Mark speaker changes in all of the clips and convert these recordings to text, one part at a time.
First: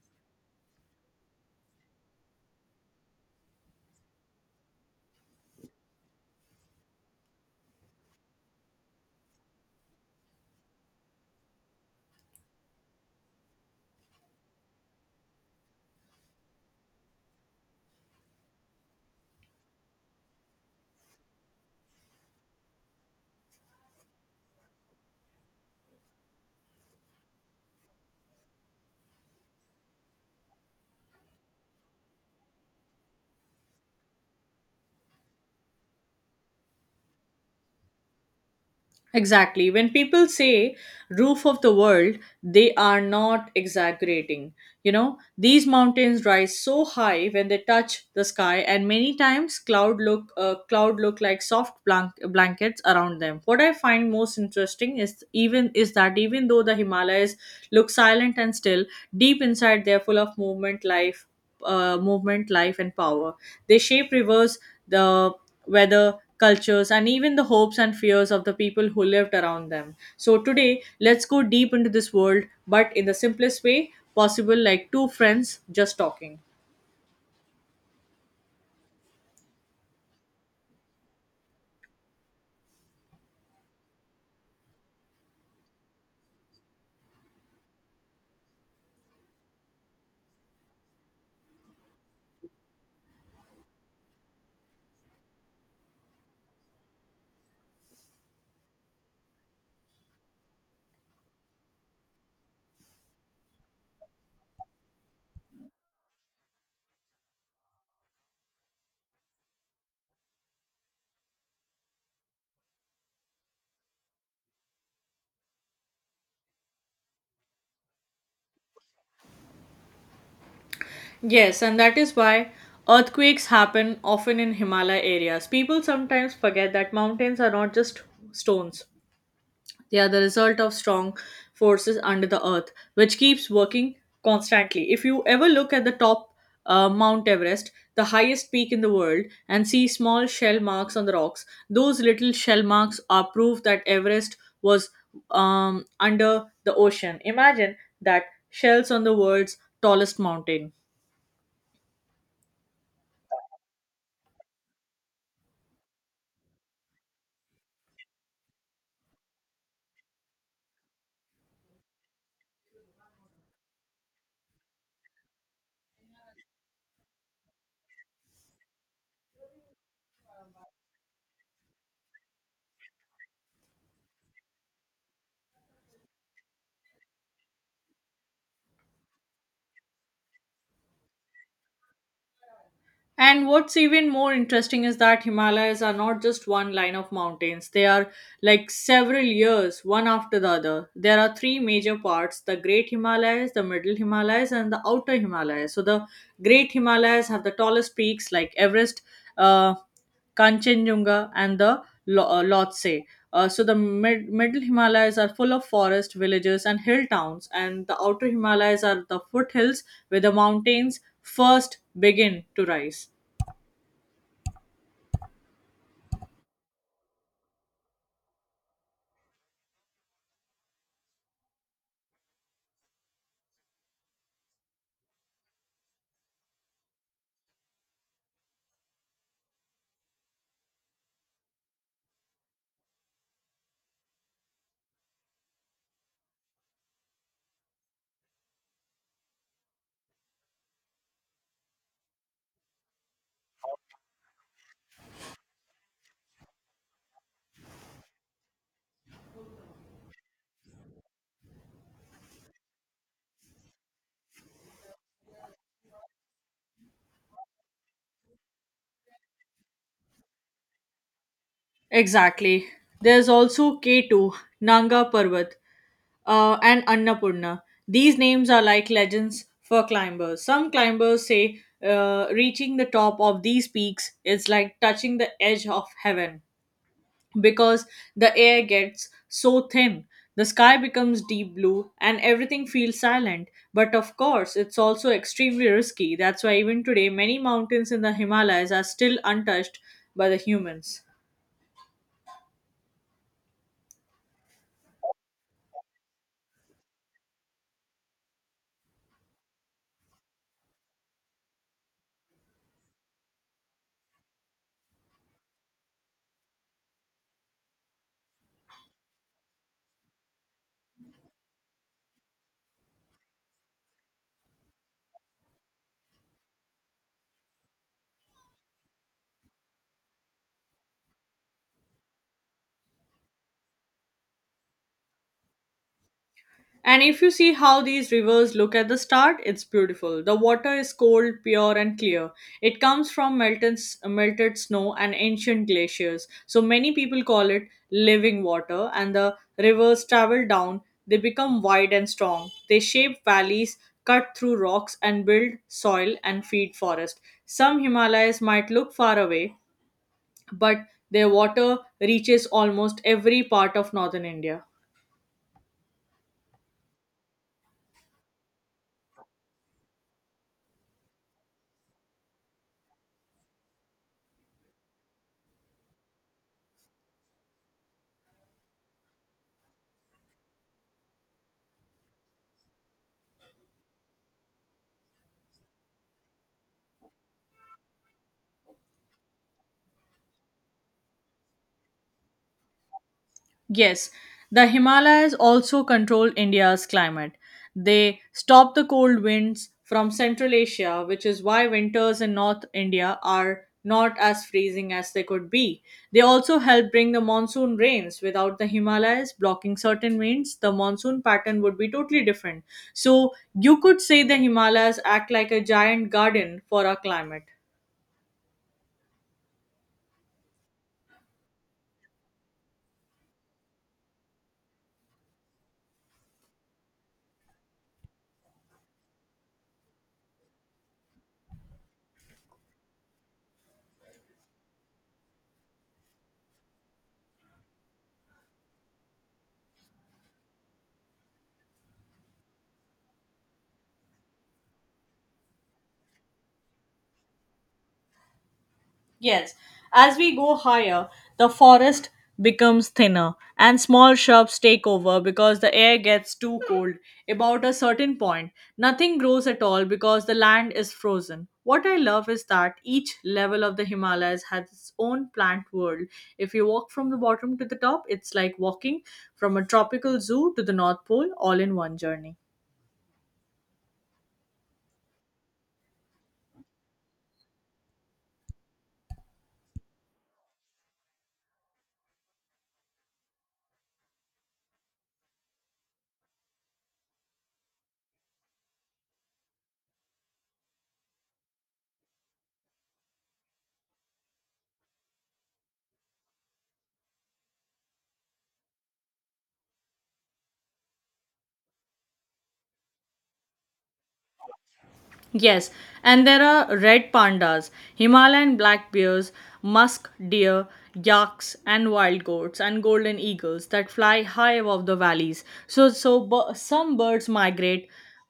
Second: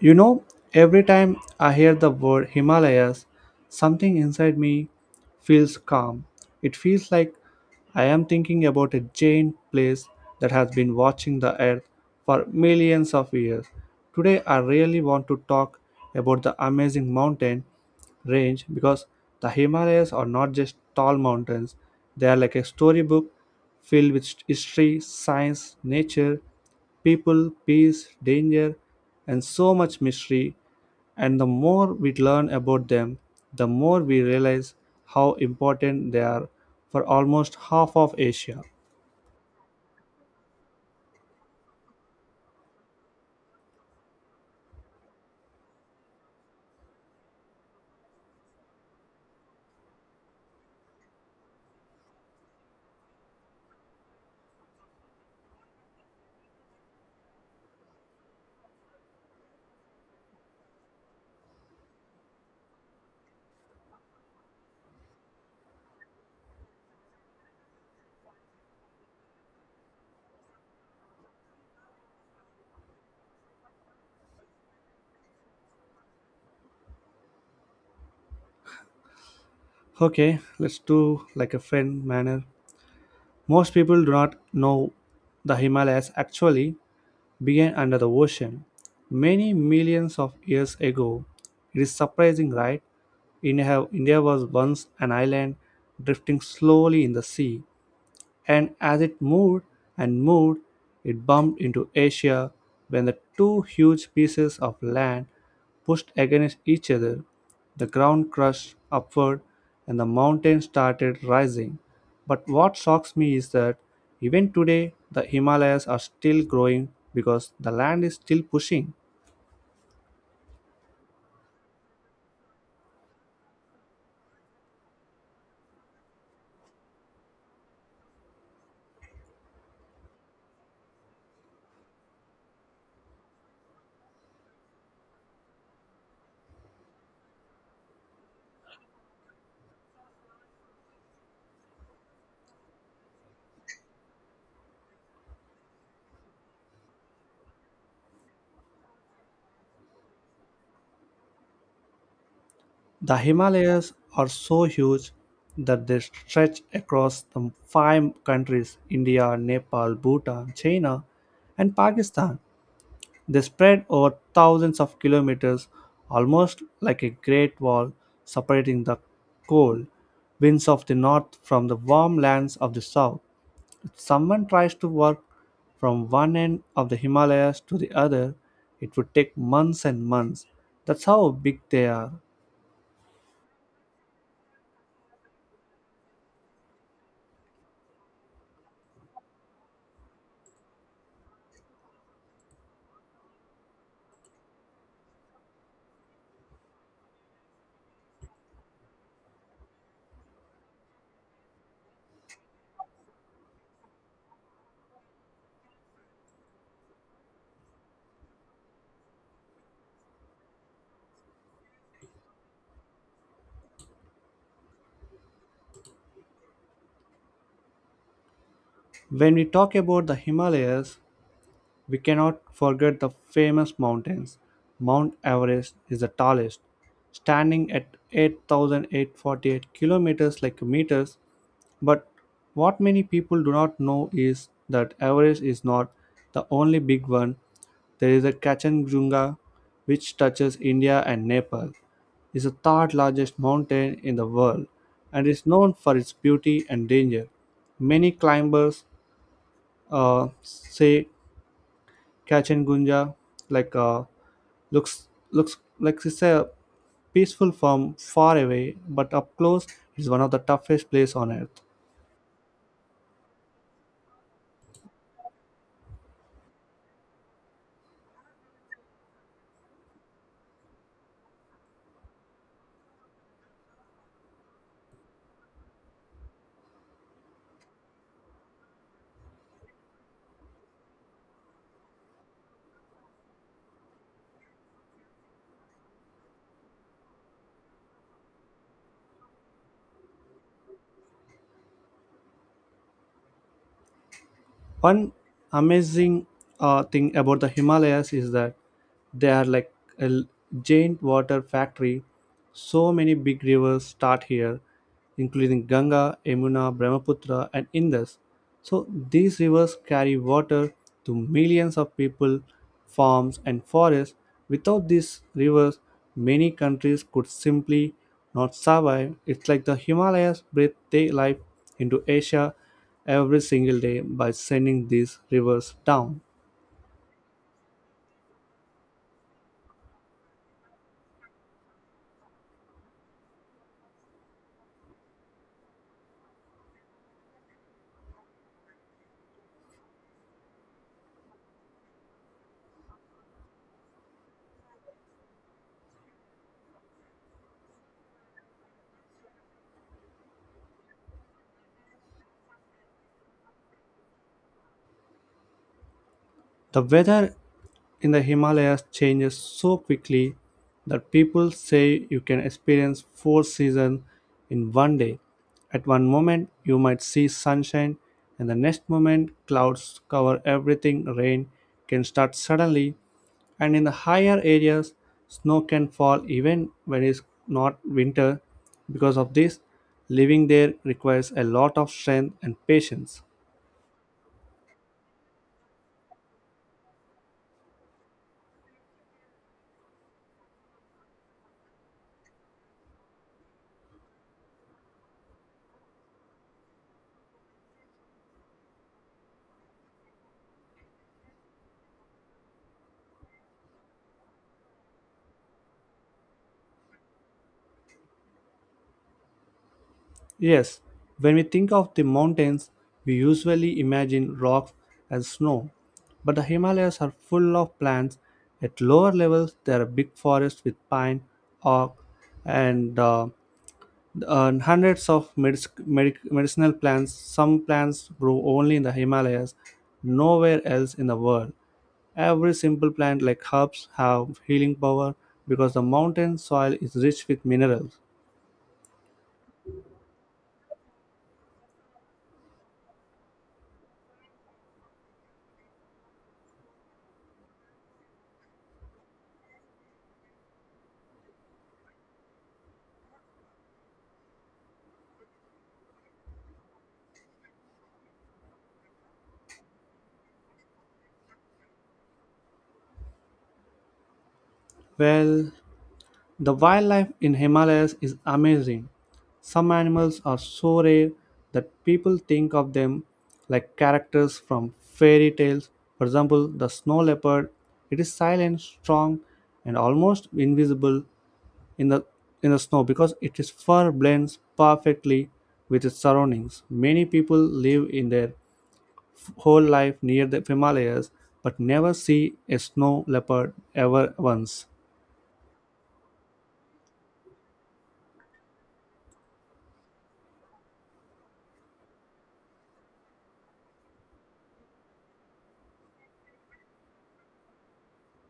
Speaker 1: You know, every time I hear the word Himalayas, something inside me feels calm. It feels like I am thinking about a giant place that has been watching the earth for millions of years. Today, I really want to talk about the amazing mountain range because the Himalayas are not just tall mountains, they are like a storybook filled with history, science, nature, people, peace, danger, and so much mystery. And the more we learn about them, the more we realize how important they are for almost half of Asia.
Speaker 2: Exactly. When people say roof of the world, they are not exaggerating. These mountains rise so high when they touch the sky, and many times cloud look like soft blankets around them. What I find most interesting is that even though the Himalayas look silent and still, deep inside they're full of movement, life, and power. They shape rivers, the weather cultures, and even the hopes and fears of the people who lived around them. So, today, let's go deep into this world, but in the simplest way possible, like two friends just talking.
Speaker 1: Okay, let's do like a friend manner. Most people do not know the Himalayas actually began under the ocean many millions of years ago. It is surprising, right? India was once an island drifting slowly in the sea. And as it moved and moved, it bumped into Asia when the two huge pieces of land pushed against each other. The ground crushed upward and the mountain started rising. But what shocks me is that even today the Himalayas are still growing because the land is still pushing.
Speaker 2: Yes, and that is why earthquakes happen often in Himalaya areas. People sometimes forget that mountains are not just stones. They are the result of strong forces under the earth, which keeps working constantly. If you ever look at the top Mount Everest, the highest peak in the world, and see small shell marks on the rocks, those little shell marks are proof that Everest was under the ocean. Imagine that, shells on the world's tallest mountain.
Speaker 1: The Himalayas are so huge that they stretch across the five countries India, Nepal, Bhutan, China, and Pakistan. They spread over thousands of kilometers, almost like a great wall separating the cold winds of the north from the warm lands of the south. If someone tries to walk from one end of the Himalayas to the other, it would take months and months. That's how big they are.
Speaker 2: And what's even more interesting is that Himalayas are not just one line of mountains, they are like several years, one after the other. There are three major parts: the Great Himalayas, the Middle Himalayas, and the Outer Himalayas. So, the Great Himalayas have the tallest peaks like Everest, uh, Kanchenjunga, and the Lhotse. So, the middle Himalayas are full of forest villages and hill towns, and the outer Himalayas are the foothills where the mountains first begin to rise.
Speaker 1: When we talk about the Himalayas, we cannot forget the famous mountains. Mount Everest is the tallest, standing at 8,848 kilometers like meters. But what many people do not know is that Everest is not the only big one. There is a Kachanjunga, which touches India and Nepal, is the third largest mountain in the world and is known for its beauty and danger. Many climbers say Kachin Gunja, like uh, looks like it's a peaceful farm far away, but up close it's one of the toughest place on earth.
Speaker 2: Exactly. There's also K2, Nanga Parbat, and Annapurna. These names are like legends for climbers. Some climbers say reaching the top of these peaks is like touching the edge of heaven, because the air gets so thin. The sky becomes deep blue and everything feels silent. But of course, it's also extremely risky. That's why, even today, many mountains in the Himalayas are still untouched by the humans.
Speaker 1: One amazing thing about the Himalayas is that they are like a l- giant water factory. So many big rivers start here, including Ganga, Yamuna, Brahmaputra, and Indus. So these rivers carry water to millions of people, farms, and forests. Without these rivers, many countries could simply not survive. It's like the Himalayas breathe their life into Asia every single day by sending these rivers down.
Speaker 2: And if you see how these rivers look at the start, it's beautiful. The water is cold, pure, and clear. It comes from melted snow and ancient glaciers. So many people call it living water. And the rivers travel down, they become wide and strong. They shape valleys, cut through rocks, and build soil and feed forest. Some Himalayas might look far away, but their water reaches almost every part of northern India.
Speaker 1: The weather in the Himalayas changes so quickly that people say you can experience four seasons in one day. At one moment, you might see sunshine, and the next moment, clouds cover everything. Rain can start suddenly, and in the higher areas, snow can fall even when it's not winter. Because of this, living there requires a lot of strength and patience.
Speaker 2: Yes, the Himalayas also control India's climate. They stop the cold winds from Central Asia, which is why winters in North India are not as freezing as they could be. They also help bring the monsoon rains. Without the Himalayas blocking certain winds, the monsoon pattern would be totally different. So, you could say the Himalayas act like a giant garden for our climate.
Speaker 1: Yes, when we think of the mountains, we usually imagine rocks and snow. But the Himalayas are full of plants. At lower levels, there are big forests with pine, oak, and, uh, and hundreds of medicinal plants. Some plants grow only in the Himalayas, nowhere else in the world. Every simple plant like herbs have healing power because the mountain soil is rich with minerals.
Speaker 2: Yes, as we go higher, the forest becomes thinner and small shrubs take over because the air gets too cold. About a certain point, nothing grows at all because the land is frozen. What I love is that each level of the Himalayas has its own plant world. If you walk from the bottom to the top, it's like walking from a tropical zoo to the North Pole all in one journey.
Speaker 1: Well, the wildlife in Himalayas is amazing. Some animals are so rare that people think of them like characters from fairy tales. For example, the snow leopard. It is silent, strong, and almost invisible in the in the snow because its fur blends perfectly with its surroundings. Many people live in their whole life near the Himalayas but never see a snow leopard ever once.
Speaker 2: Yes, and there are red pandas, Himalayan black bears, musk deer, yaks, and wild goats and golden eagles that fly high above the valleys. So some birds migrate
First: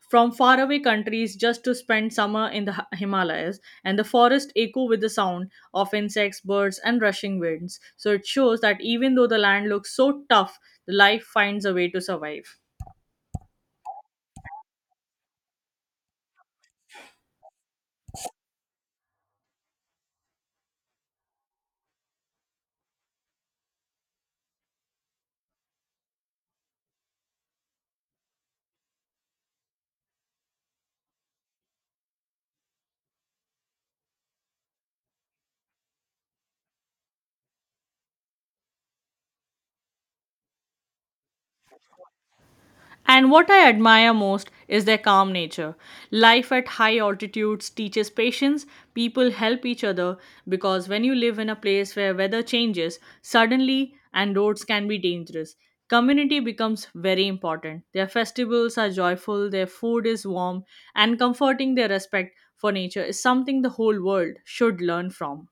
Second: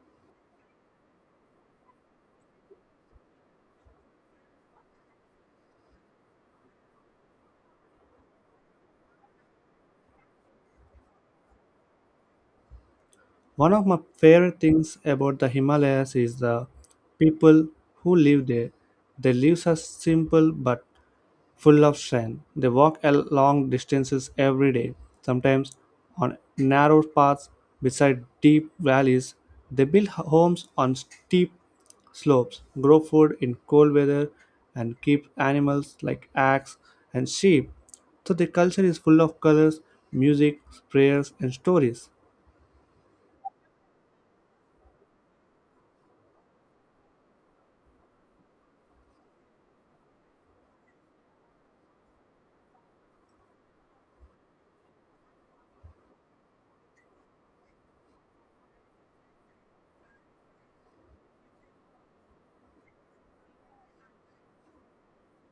Speaker 2: from faraway countries just to spend summer in the Himalayas, and the forests echo with the sound of insects, birds, and rushing winds. So it shows that even though the land looks so tough, life finds a way to survive.
Speaker 1: One of my favorite things about the Himalayas is the people who live there. Their lives are simple but full of strength. They walk long distances every day, sometimes on narrow paths beside deep valleys. They build homes on steep slopes, grow food in cold weather, and keep animals like axe and sheep. So the culture is full of colors, music, prayers, and stories.
Speaker 2: And what I admire most is their calm nature. Life at high altitudes teaches patience, people help each other because when you live in a place where weather changes suddenly and roads can be dangerous, community becomes very important. Their festivals are joyful, their food is warm, and comforting their respect for nature is something the whole world should learn from.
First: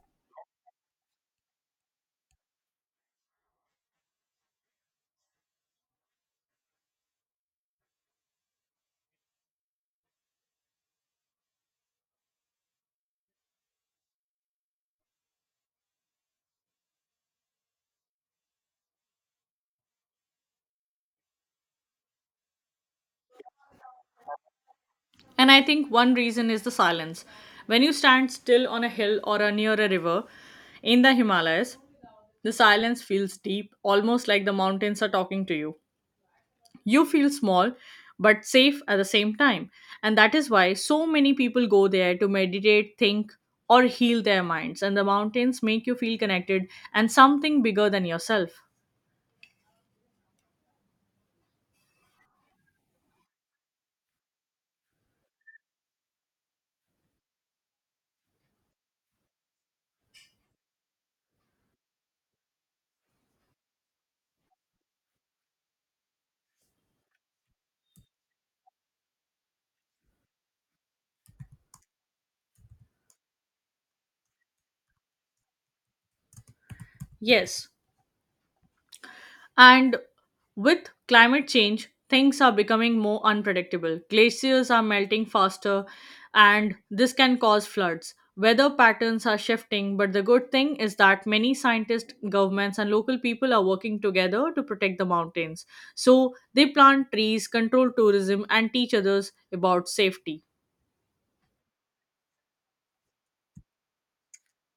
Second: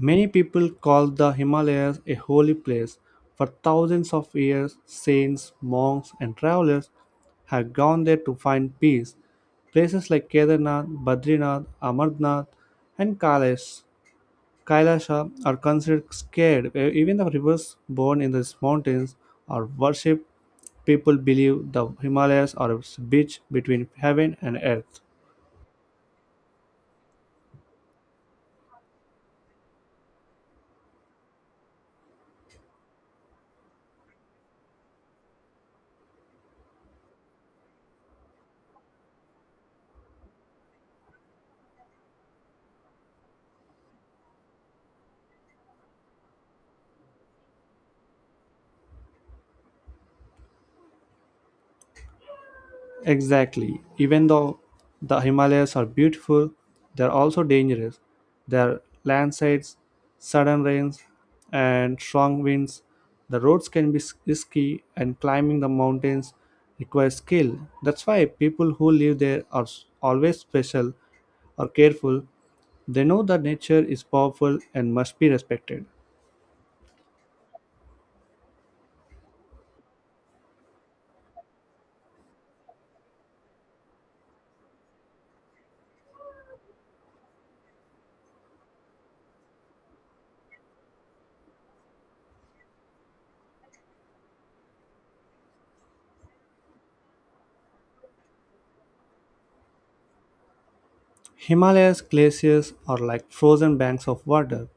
Speaker 1: Many people call the Himalayas a holy place. For thousands of years, saints, monks, and travelers have gone there to find peace. Places like Kedarnath, Badrinath, Amarnath, and Kailasha are considered sacred. Even the rivers born in these mountains are worshipped. People believe the Himalayas are a bridge between heaven and earth.
Speaker 2: And I think one reason is the silence. When you stand still on a hill or near a river in the Himalayas, the silence feels deep, almost like the mountains are talking to you. You feel small, but safe at the same time. And that is why so many people go there to meditate, think, or heal their minds. And the mountains make you feel connected and something bigger than yourself.
Speaker 1: Exactly. Even though the Himalayas are beautiful, they're also dangerous. There are landslides, sudden rains, and strong winds. The roads can be risky, and climbing the mountains requires skill. That's why people who live there are always special or careful. They know that nature is powerful and must be respected.
Speaker 2: Yes, and with climate change, things are becoming more unpredictable. Glaciers are melting faster, and this can cause floods. Weather patterns are shifting, but the good thing is that many scientists, governments, and local people are working together to protect the mountains. So they plant trees, control tourism, and teach others about safety.
Speaker 1: Himalayas glaciers are like frozen banks of water.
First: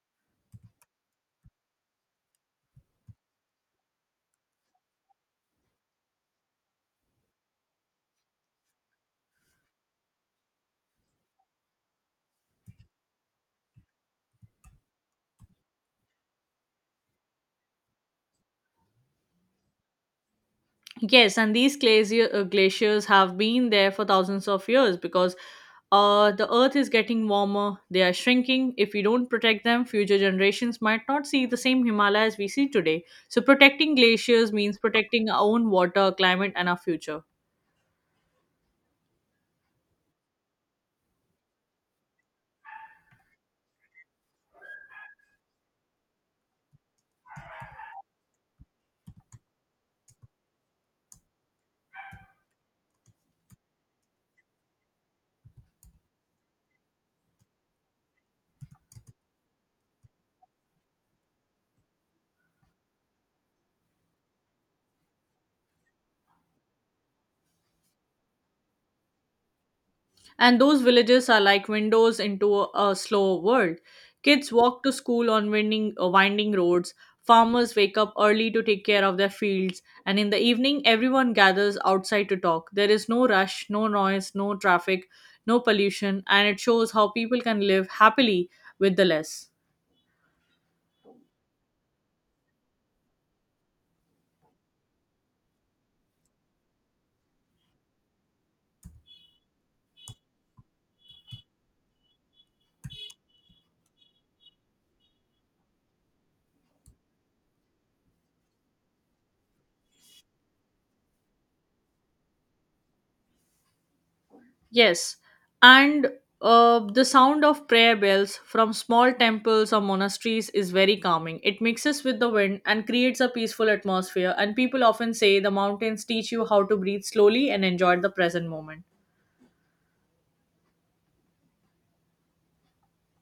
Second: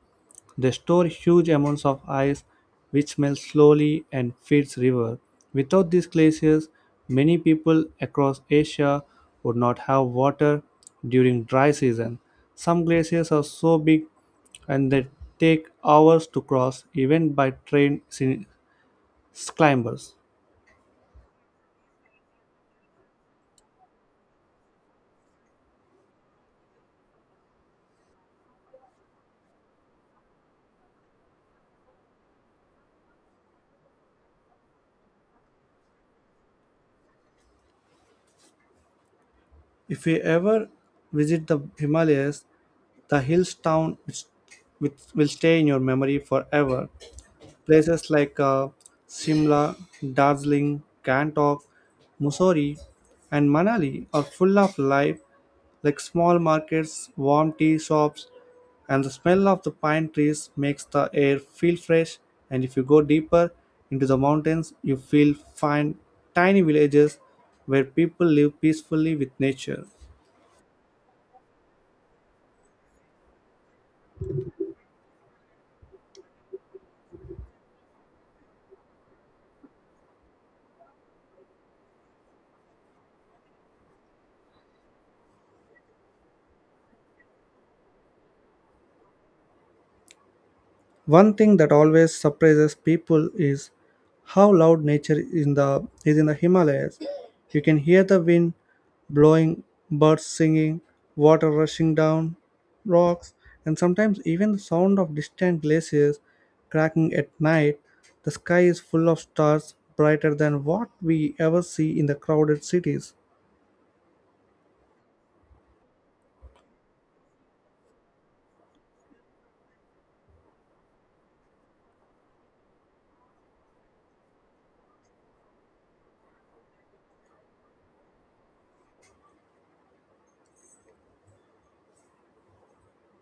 Speaker 1: They store huge amounts of ice which melts slowly and feeds river. Without these glaciers, many people across Asia would not have water during dry season. Some glaciers are so big and they take hours to cross even by trained climbers.
Speaker 2: Yes, and glaciers have been there for thousands of years because the earth is getting warmer, they are shrinking. If we don't protect them, future generations might not see the same Himalayas we see today. So, protecting glaciers means protecting our own water, climate, and our future.
Speaker 1: If we ever visit the Himalayas, the hills town which will stay in your memory forever. Places like Simla, Darjeeling, Gangtok, Mussoorie, and Manali are full of life, like small markets, warm tea shops, and the smell of the pine trees makes the air feel fresh. And if you go deeper into the mountains, you will find tiny villages where people live peacefully with nature.
Speaker 2: And those villages are like windows into a slow world. Kids walk to school on winding roads. Farmers wake up early to take care of their fields. And in the evening, everyone gathers outside to talk. There is no rush, no noise, no traffic, no pollution. And it shows how people can live happily with the less.
Speaker 1: One thing that always surprises people is how loud nature is in the Himalayas. You can hear the wind blowing, birds singing, water rushing down rocks, and sometimes even the sound of distant glaciers cracking at night. The sky is full of stars, brighter than what we ever see in the crowded cities.
Speaker 2: Yes, and the sound of prayer bells from small temples or monasteries is very calming. It mixes with the wind and creates a peaceful atmosphere, and people often say the mountains teach you how to breathe slowly and enjoy the present moment.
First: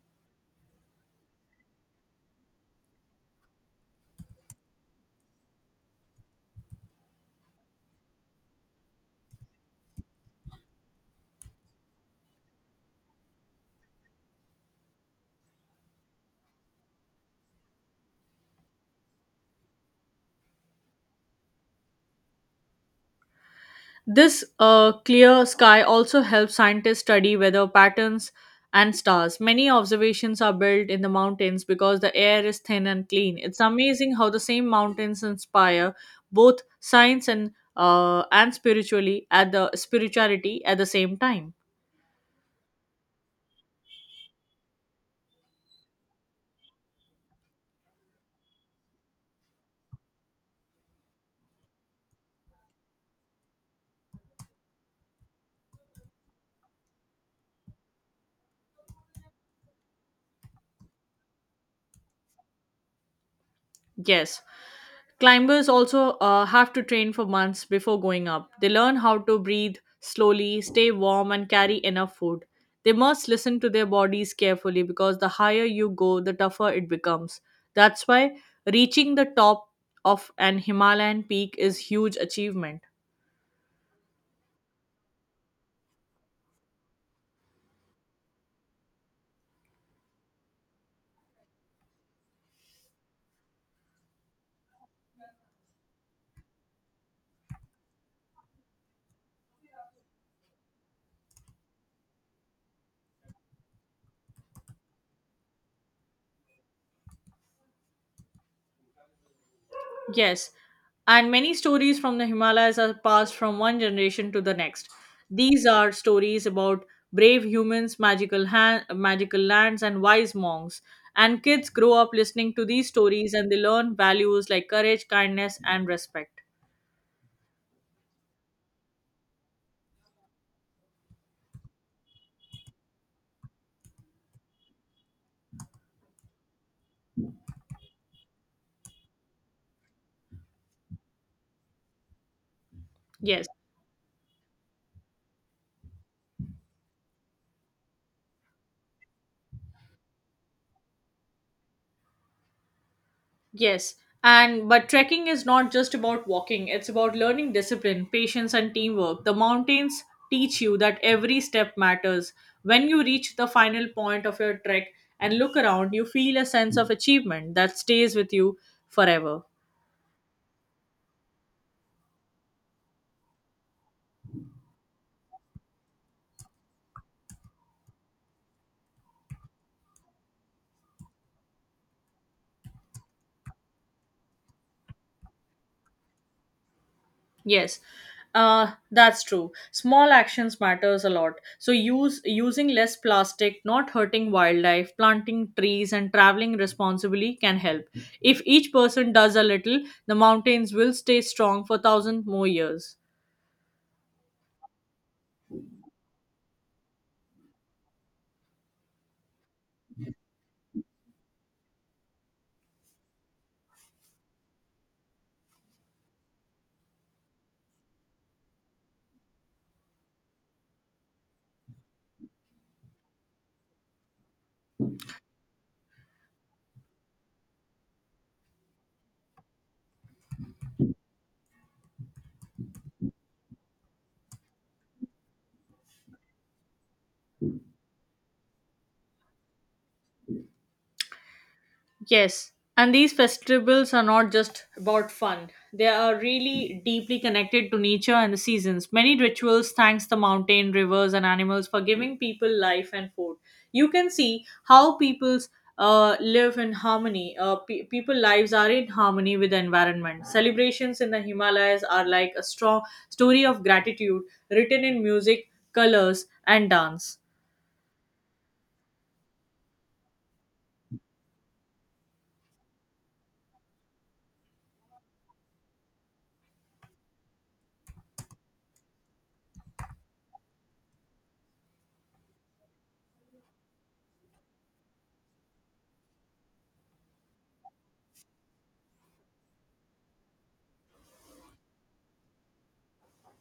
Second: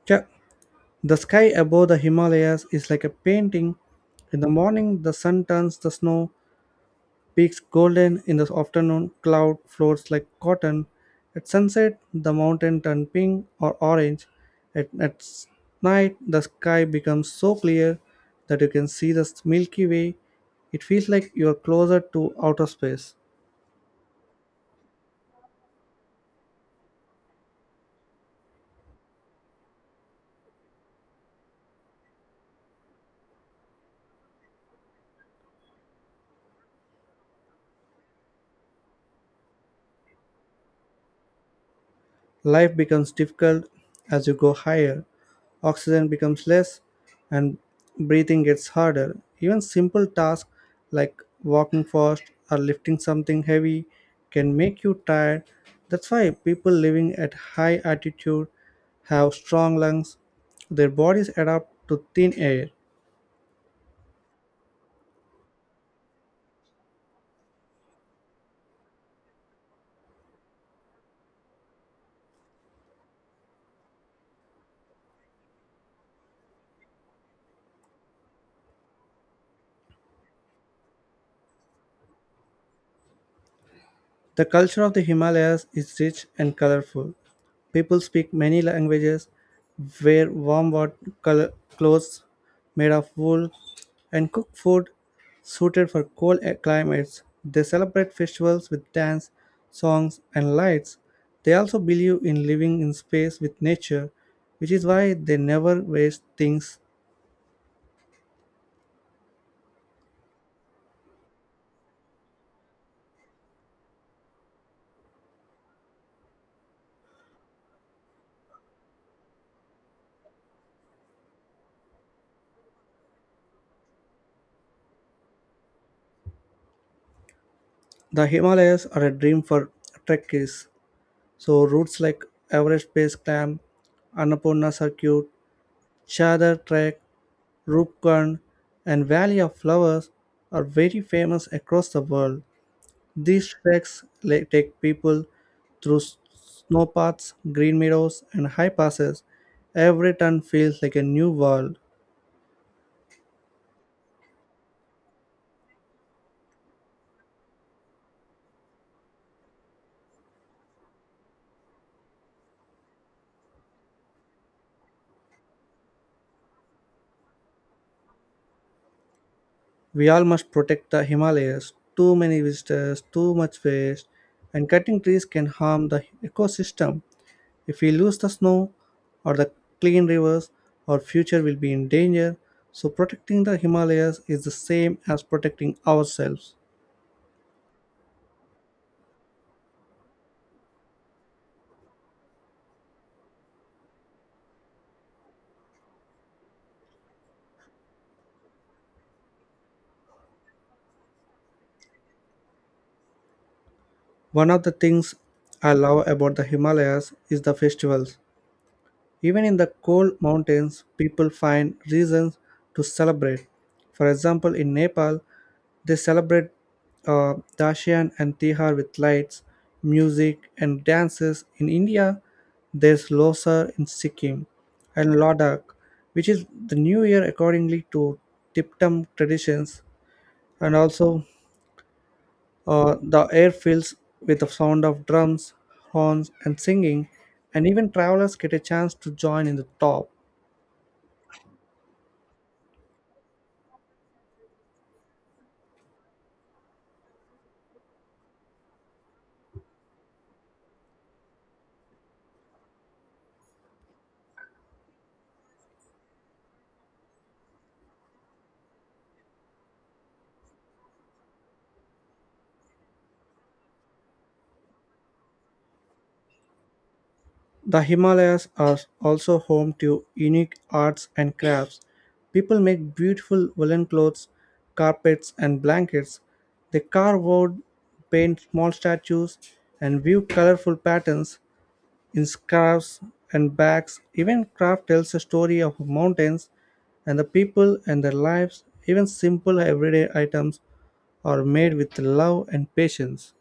Speaker 1: Ch- The sky above the Himalayas is like a painting. In the morning, the sun turns the snow peaks golden in the afternoon, cloud floats like cotton. At sunset, the mountain turn pink or orange. At, at s- night, the sky becomes so clear that you can see the Milky Way. It feels like you are closer to outer space.
Speaker 2: This clear sky also helps scientists study weather patterns and stars. Many observations are built in the mountains because the air is thin and clean. It's amazing how the same mountains inspire both science and spiritually at the spirituality at the same time.
Speaker 1: Life becomes difficult as you go higher. Oxygen becomes less and breathing gets harder. Even simple tasks like walking fast or lifting something heavy can make you tired. That's why people living at high altitude have strong lungs. Their bodies adapt to thin air.
Speaker 2: Yes, climbers also have to train for months before going up. They learn how to breathe slowly, stay warm, and carry enough food. They must listen to their bodies carefully because the higher you go, the tougher it becomes. That's why reaching the top of an Himalayan peak is huge achievement.
Speaker 1: The culture of the Himalayas is rich and colorful. People speak many languages, wear warm col- clothes made of wool, and cook food suited for cold climates. They celebrate festivals with dance, songs, and lights. They also believe in living in space with nature, which is why they never waste things.
Speaker 2: Yes, and many stories from the Himalayas are passed from one generation to the next. These are stories about brave humans, magical lands, and wise monks. And kids grow up listening to these stories and they learn values like courage, kindness, and respect.
Speaker 1: The Himalayas are a dream for trekkies, so routes like Everest Base Camp, Annapurna Circuit, Chadar Trek, Rupgarh, and Valley of Flowers are very famous across the world.
Speaker 2: Yes.
Speaker 1: These take people through snowpaths, green meadows, and high passes. Every turn feels like a new world.
Speaker 2: Yes. And but trekking is not just about walking, it's about learning discipline, patience, and teamwork. The mountains teach you that every step matters. When you reach the final point of your trek and look around, you feel a sense of achievement that stays with you forever.
Speaker 1: We all must protect the Himalayas. Too many visitors, too much waste, and cutting trees can harm the ecosystem. If we lose the snow or the clean rivers, our future will be in danger. So, protecting the Himalayas is the same as protecting ourselves.
Speaker 2: Yes, that's true. Small actions matters a lot. So use using less plastic, not hurting wildlife, planting trees, and traveling responsibly can help. If each person does a little, the mountains will stay strong for thousand more years.
Speaker 1: One of the things I love about the Himalayas is the festivals. Even in the cold mountains, people find reasons to celebrate. For example, in Nepal, they celebrate Dashian and Tihar with lights, music, and dances. In India, there's Losar in Sikkim and Ladakh, which is the new year accordingly to Tiptum traditions, and also the air fills with the sound of drums, horns, and singing, and even travelers get a chance to join in the top.
Speaker 2: Yes, and these festivals are not just about fun. They are really deeply connected to nature and the seasons. Many rituals thanks the mountain, rivers, and animals for giving people life and food. You can see how people's live in harmony. People lives are in harmony with the environment. Celebrations in the Himalayas are like a strong story of gratitude written in music, colors, and dance.
Speaker 1: The Himalayas are also home to unique arts and crafts. People make beautiful woolen clothes, carpets, and blankets. They carve wood, paint small statues, and weave colorful patterns in scarves and bags. Even craft tells a story of mountains and the people and their lives. Even simple everyday items are made with love and patience.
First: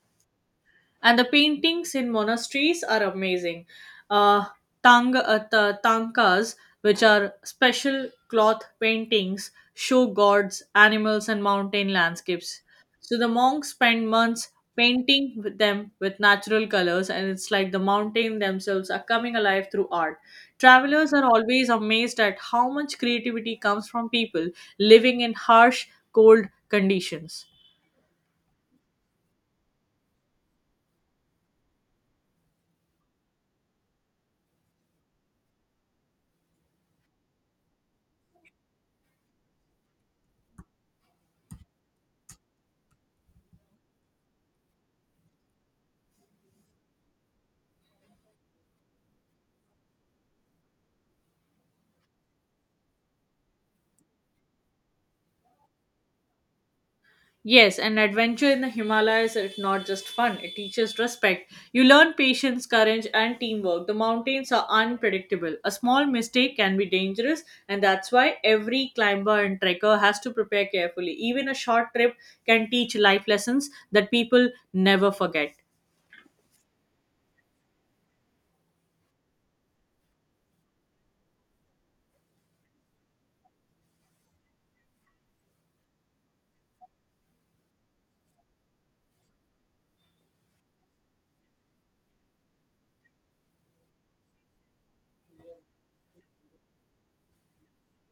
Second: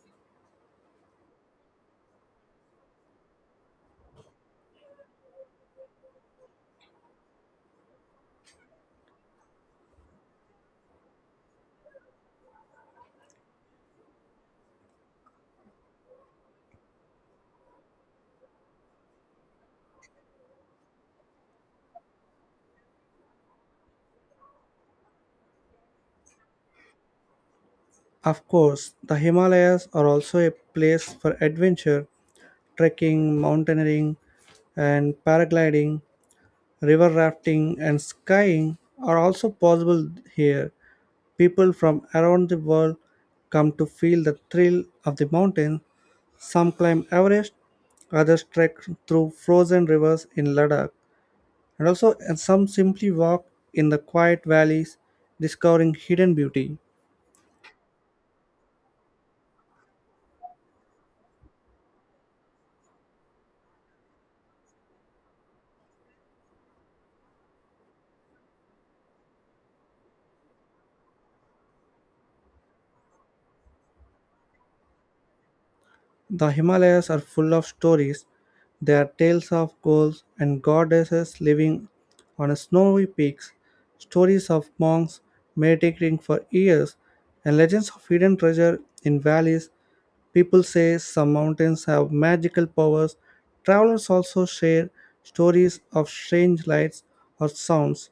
Speaker 2: And the paintings in monasteries are amazing. Uh, Tankas, which are special cloth paintings, show gods, animals, and mountain landscapes. So the monks spend months painting with them with natural colors, and it's like the mountain themselves are coming alive through art. Travelers are always amazed at how much creativity comes from people living in harsh, cold conditions.
Speaker 1: Of course, the Himalayas are also a place for adventure trekking, mountaineering, and paragliding, river rafting, and skiing are also possible here. People from around the world come to feel the thrill of the mountain. Some climb Everest, others trek through frozen rivers in Ladakh, and also and some simply walk in the quiet valleys, discovering hidden beauty.
Speaker 2: Yes, an adventure in the Himalayas is not just fun, it teaches respect. You learn patience, courage, and teamwork. The mountains are unpredictable. A small mistake can be dangerous, and that's why every climber and trekker has to prepare carefully. Even a short trip can teach life lessons that people never forget.
Speaker 1: The Himalayas are full of stories. They are tales of gods and goddesses living on snowy peaks, stories of monks meditating for years, and legends of hidden treasure in valleys. People say some mountains have magical powers. Travelers also share stories of strange lights or sounds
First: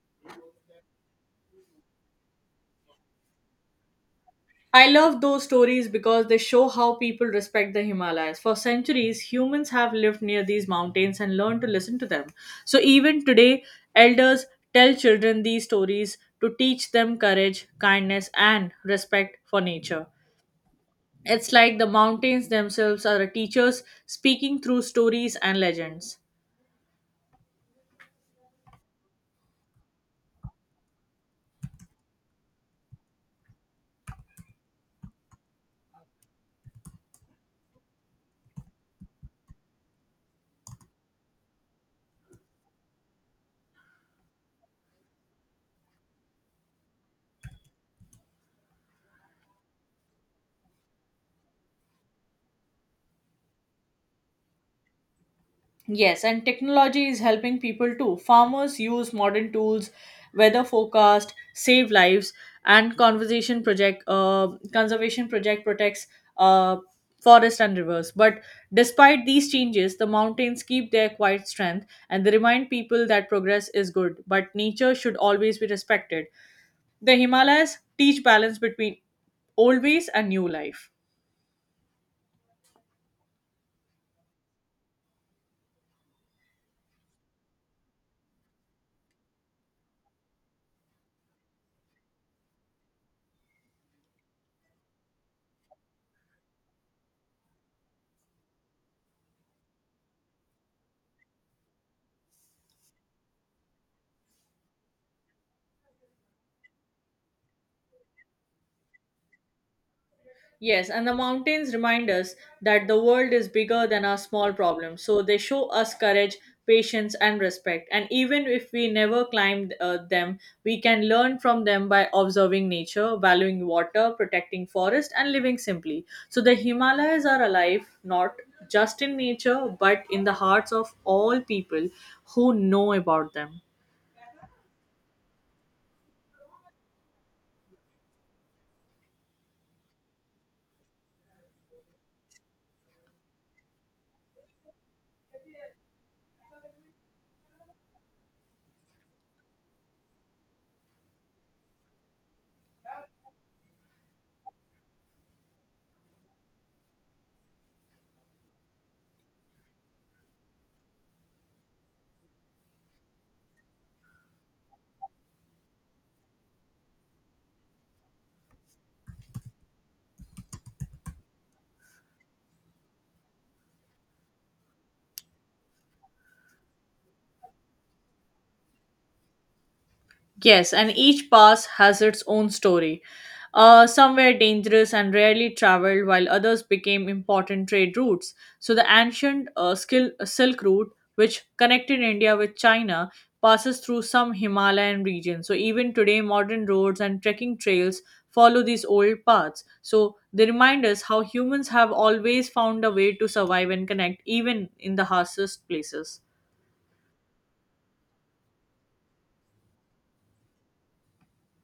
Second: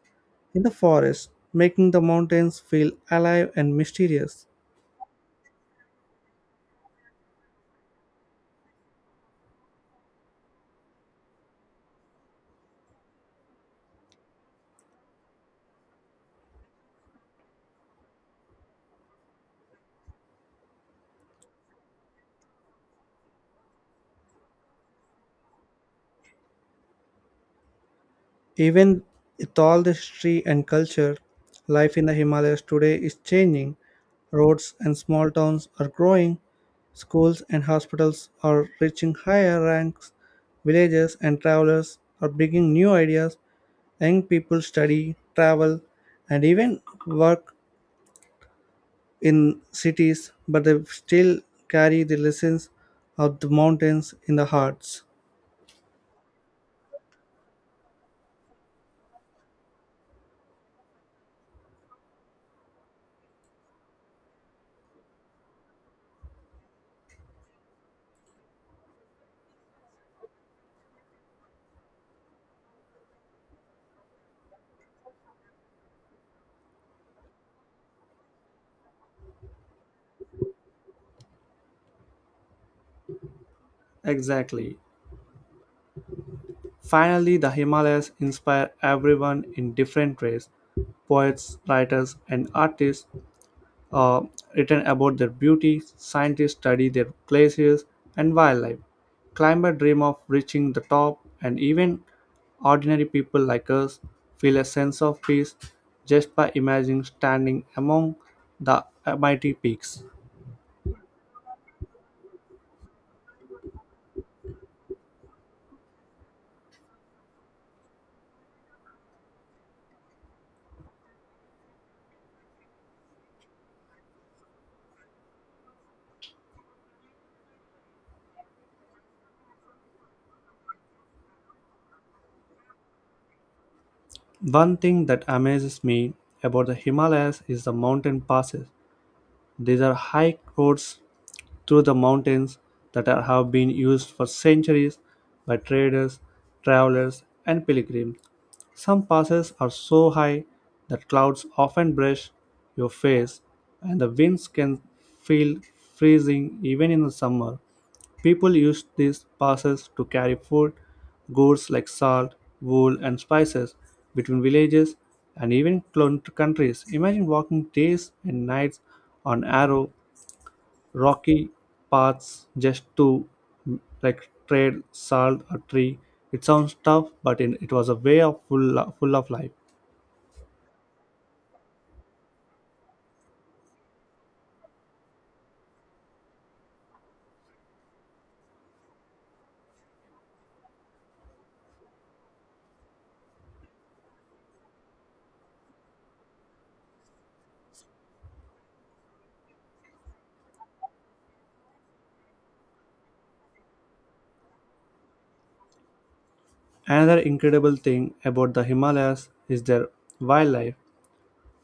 Speaker 1: in the forest, making the mountains feel alive and mysterious.
Speaker 2: I love those stories because they show how people respect the Himalayas. For centuries, humans have lived near these mountains and learned to listen to them. So even today, elders tell children these stories to teach them courage, kindness, and respect for nature. It's like the mountains themselves are teachers speaking through stories and legends.
Speaker 1: Even with all the history and culture, life in the Himalayas today is changing. Roads and small towns are growing, schools and hospitals are reaching higher ranks, villages and travelers are bringing new ideas. Young people study, travel, and even work in cities, but they still carry the lessons of the mountains in their hearts.
Speaker 2: Yes, and technology is helping people too. Farmers use modern tools, weather forecast, save lives, and conservation project. Conservation project protects uh, forest and rivers. But despite these changes, the mountains keep their quiet strength, and they remind people that progress is good, but nature should always be respected. The Himalayas teach balance between old ways and new life.
Speaker 1: Exactly. Finally, the Himalayas inspire everyone in different ways. Poets, writers, and artists uh, written about their beauty, scientists study their glaciers and wildlife, climbers dream of reaching the top, and even ordinary people like us feel a sense of peace just by imagining standing among the mighty peaks.
Speaker 2: Yes, and the mountains remind us that the world is bigger than our small problems. So they show us courage, patience, and respect. And even if we never climbed them, we can learn from them by observing nature, valuing water, protecting forest, and living simply. So the Himalayas are alive not just in nature but in the hearts of all people who know about them.
Speaker 1: One thing that amazes me about the Himalayas is the mountain passes. These are high roads through the mountains have been used for centuries by traders, travelers, and pilgrims. Some passes are so high that clouds often brush your face, and the winds can feel freezing even in the summer. People used these passes to carry food, goods like salt, wool, and spices between villages and even countries. Imagine walking days and nights on arrow rocky paths just to like trade salt or tree. It sounds tough, but in, it was a way of full of life.
Speaker 2: Yes, and each pass has its own story. Some were dangerous and rarely traveled, while others became important trade routes. So, the ancient Silk Route, which connected India with China, passes through some Himalayan regions. So, even today, modern roads and trekking trails follow these old paths. So, they remind us how humans have always found a way to survive and connect, even in the harshest places.
Speaker 1: Another incredible thing about the Himalayas is their wildlife.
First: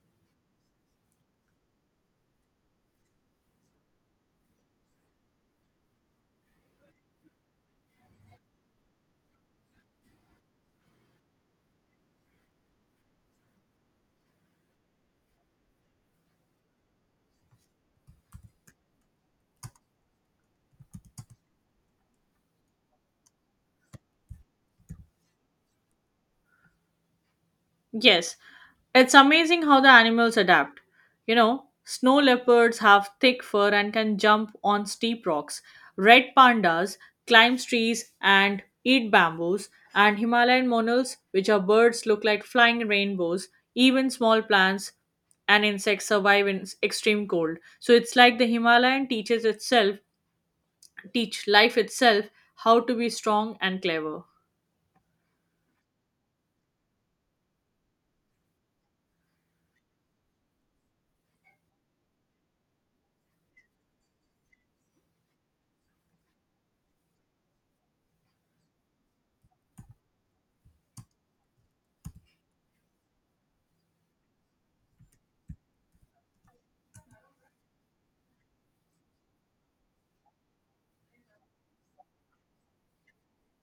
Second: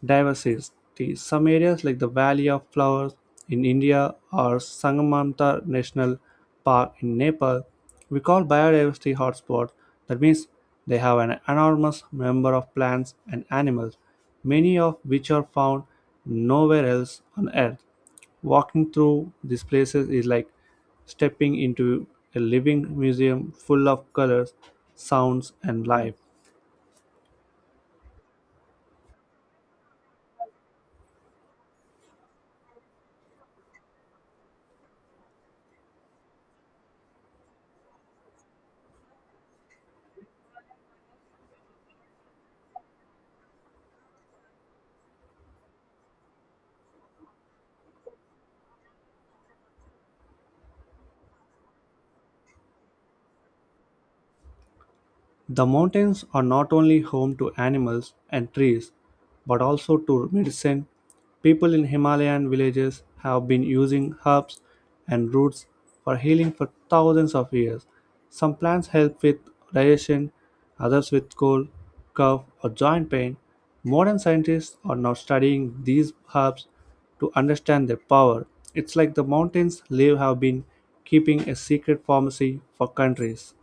Speaker 1: Diversity. Some areas like the Valley of Flowers in India or Sangamanta National Park in Nepal, we call biodiversity hotspots. That means they have an enormous number of plants and animals, many of which are found nowhere else on earth. Walking through these places is like stepping into a living museum full of colors, sounds, and life.
Speaker 2: Yes, it's amazing how the animals adapt. You know snow leopards have thick fur and can jump on steep rocks. Red pandas climb trees and eat bamboos. And Himalayan monals, which are birds, look like flying rainbows. Even small plants and insects survive in extreme cold. So it's like the teach life itself how to be strong and clever.
Speaker 1: The mountains are not only home to animals and trees, but also to medicine. People in Himalayan villages have been using herbs and roots for healing for thousands of years. Some plants help with digestion, others with cold, cough, or joint pain. Modern scientists are now studying these herbs to understand their power. It's like the mountains' live have been keeping a secret pharmacy for countries.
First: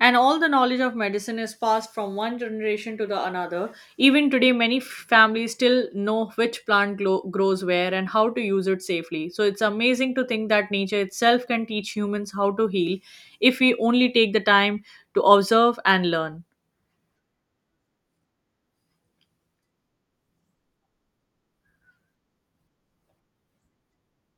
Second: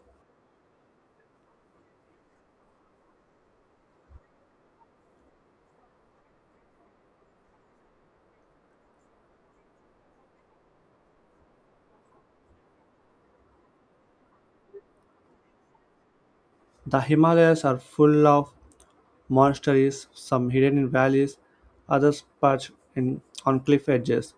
Speaker 2: And all the knowledge of medicine is passed from one generation to the another. Even today, many families still know which plant grows where and how to use it safely. So it's amazing to think that nature itself can teach humans how to heal if we only take the time to observe and learn.
Speaker 1: The Himalayas are full of monasteries, some hidden in valleys, others perched in, on cliff edges.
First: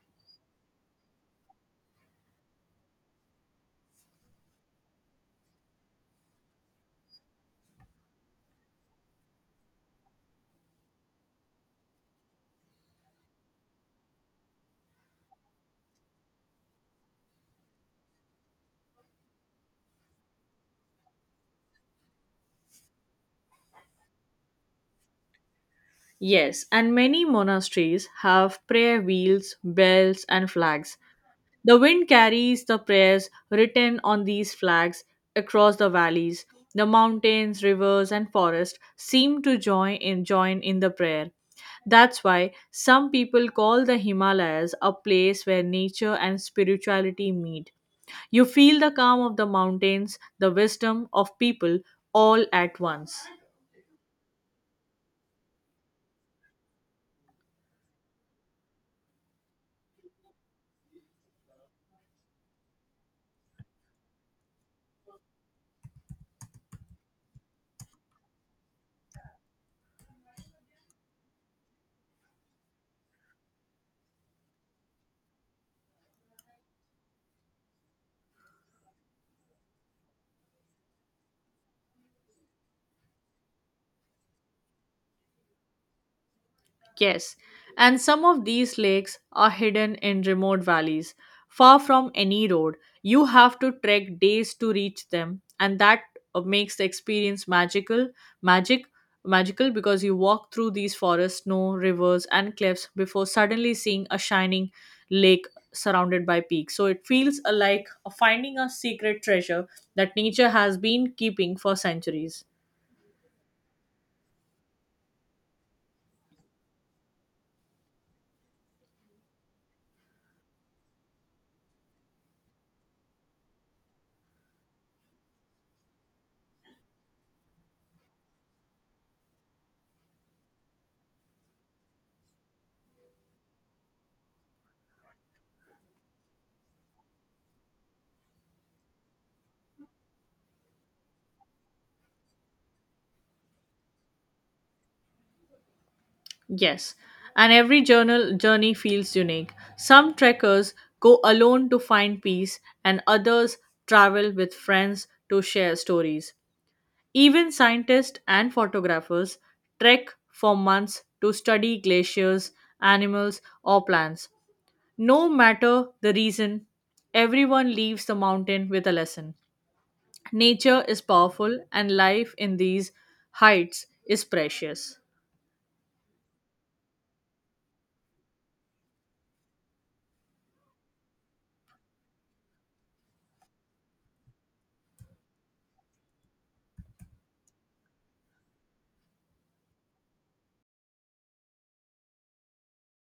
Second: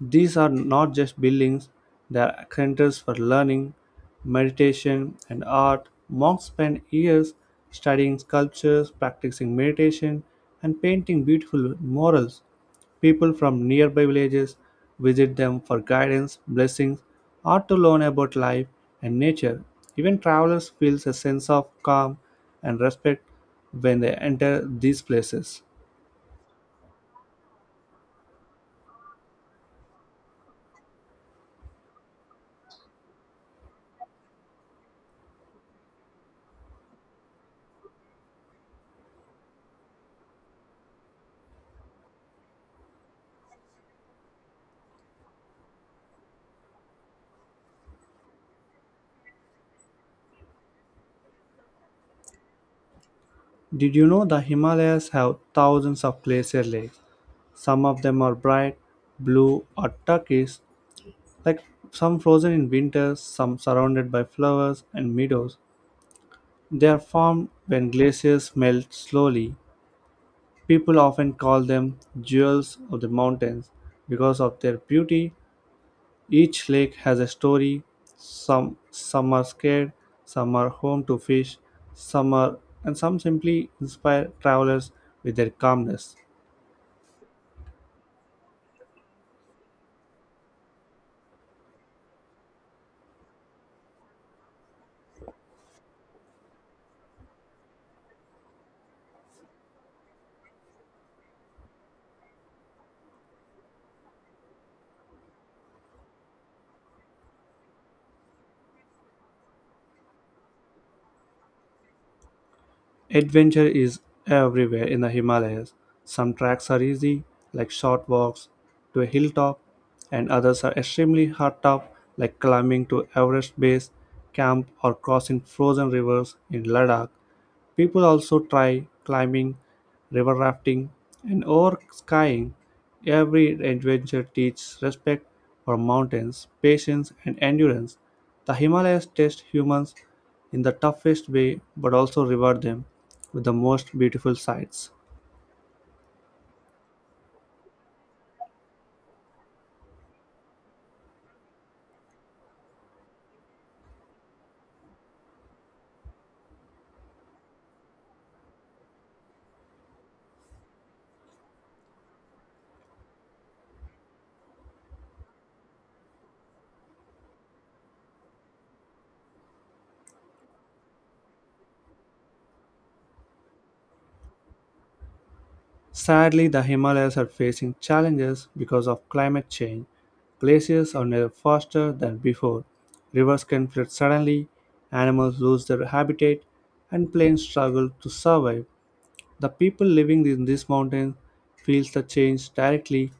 Speaker 1: These are not just buildings, they are centers for learning, meditation, and art. Monks spend years studying sculptures, practicing meditation, and painting beautiful murals. People from nearby villages visit them for guidance, blessings, or to learn about life and nature. Even travelers feel a sense of calm and respect when they enter these places.
Speaker 2: Yes, and many monasteries have prayer wheels, bells, and flags. The wind carries the prayers written on these flags across the valleys. The mountains, rivers, and forests seem to join in the prayer. That's why some people call the Himalayas a place where nature and spirituality meet. You feel the calm of the mountains, the wisdom of people, all at once.
Speaker 1: Did you know the Himalayas have thousands of glacier lakes? Some of them are bright blue or turquoise, like some frozen in winter, some surrounded by flowers and meadows. They are formed when glaciers melt slowly. People often call them jewels of the mountains because of their beauty. Each lake has a story. Some are scared, some are home to fish, some are and some simply inspire travelers with their calmness.
Speaker 2: Yes, and some of these lakes are hidden in remote valleys, far from any road. You have to trek days to reach them, and that makes the experience magic, magical, because you walk through these forests, snow, rivers, and cliffs before suddenly seeing a shining lake surrounded by peaks. So it feels like finding a secret treasure that nature has been keeping for centuries.
Speaker 1: Adventure is everywhere in the Himalayas. Some tracks are easy, like short walks to a hilltop, and others are extremely hard top, like climbing to Everest base camp or crossing frozen rivers in Ladakh. People also try climbing, river rafting, and over skiing. Every adventure teaches respect for mountains, patience, and endurance. The Himalayas test humans in the toughest way but also reward them with the most beautiful sights.
Speaker 2: Yes, and every journal journey feels unique. Some trekkers go alone to find peace, and others travel with friends to share stories. Even scientists and photographers trek for months to study glaciers, animals, or plants. No matter the reason, everyone leaves the mountain with a lesson. Nature is powerful, and life in these heights is precious.
Speaker 1: Sadly, the Himalayas are facing challenges because of climate change. Glaciers are now faster than before. Rivers can flood suddenly, animals lose their habitat, and planes struggle to survive. The people living in these mountains feels the change directly.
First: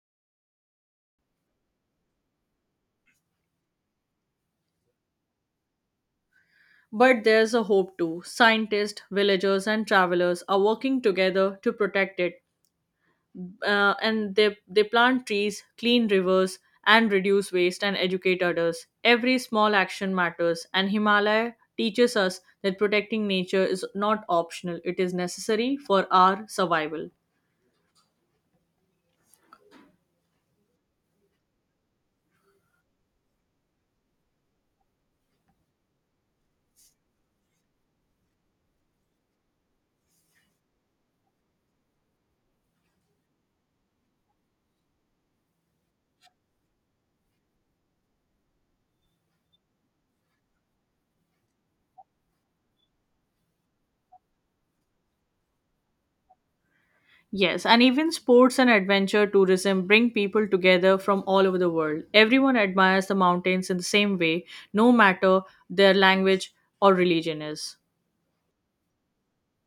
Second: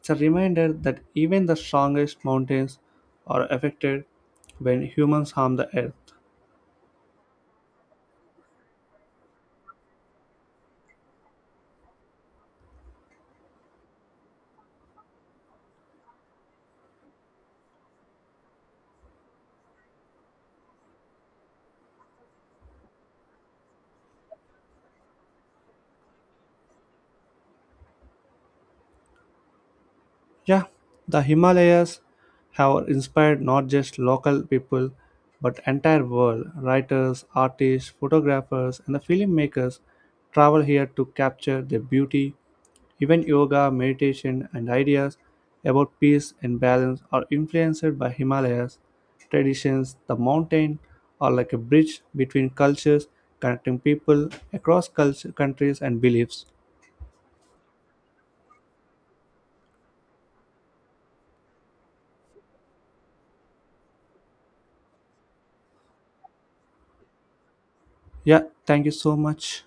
Speaker 1: It's a reminder that even the strongest mountains are affected when humans harm the earth.
Speaker 2: But there's a hope too. Scientists, villagers, and travelers are working together to protect it. They plant trees, clean rivers, and reduce waste and educate others. Every small action matters, and Himalaya teaches us that protecting nature is not optional, it is necessary for our survival.
Speaker 1: Yeah, the Himalayas have inspired not just local people but entire world. Writers, artists, photographers, and the filmmakers travel here to capture their beauty. Even yoga, meditation, and ideas about peace and balance are influenced by Himalayas traditions. The mountain are like a bridge between cultures, connecting people across culture, countries and beliefs.
Speaker 2: Yes, and even sports and adventure tourism bring people together from all over the world. Everyone admires the mountains in the same way, no matter their language or religion is.
Speaker 1: Yeah, thank you so much.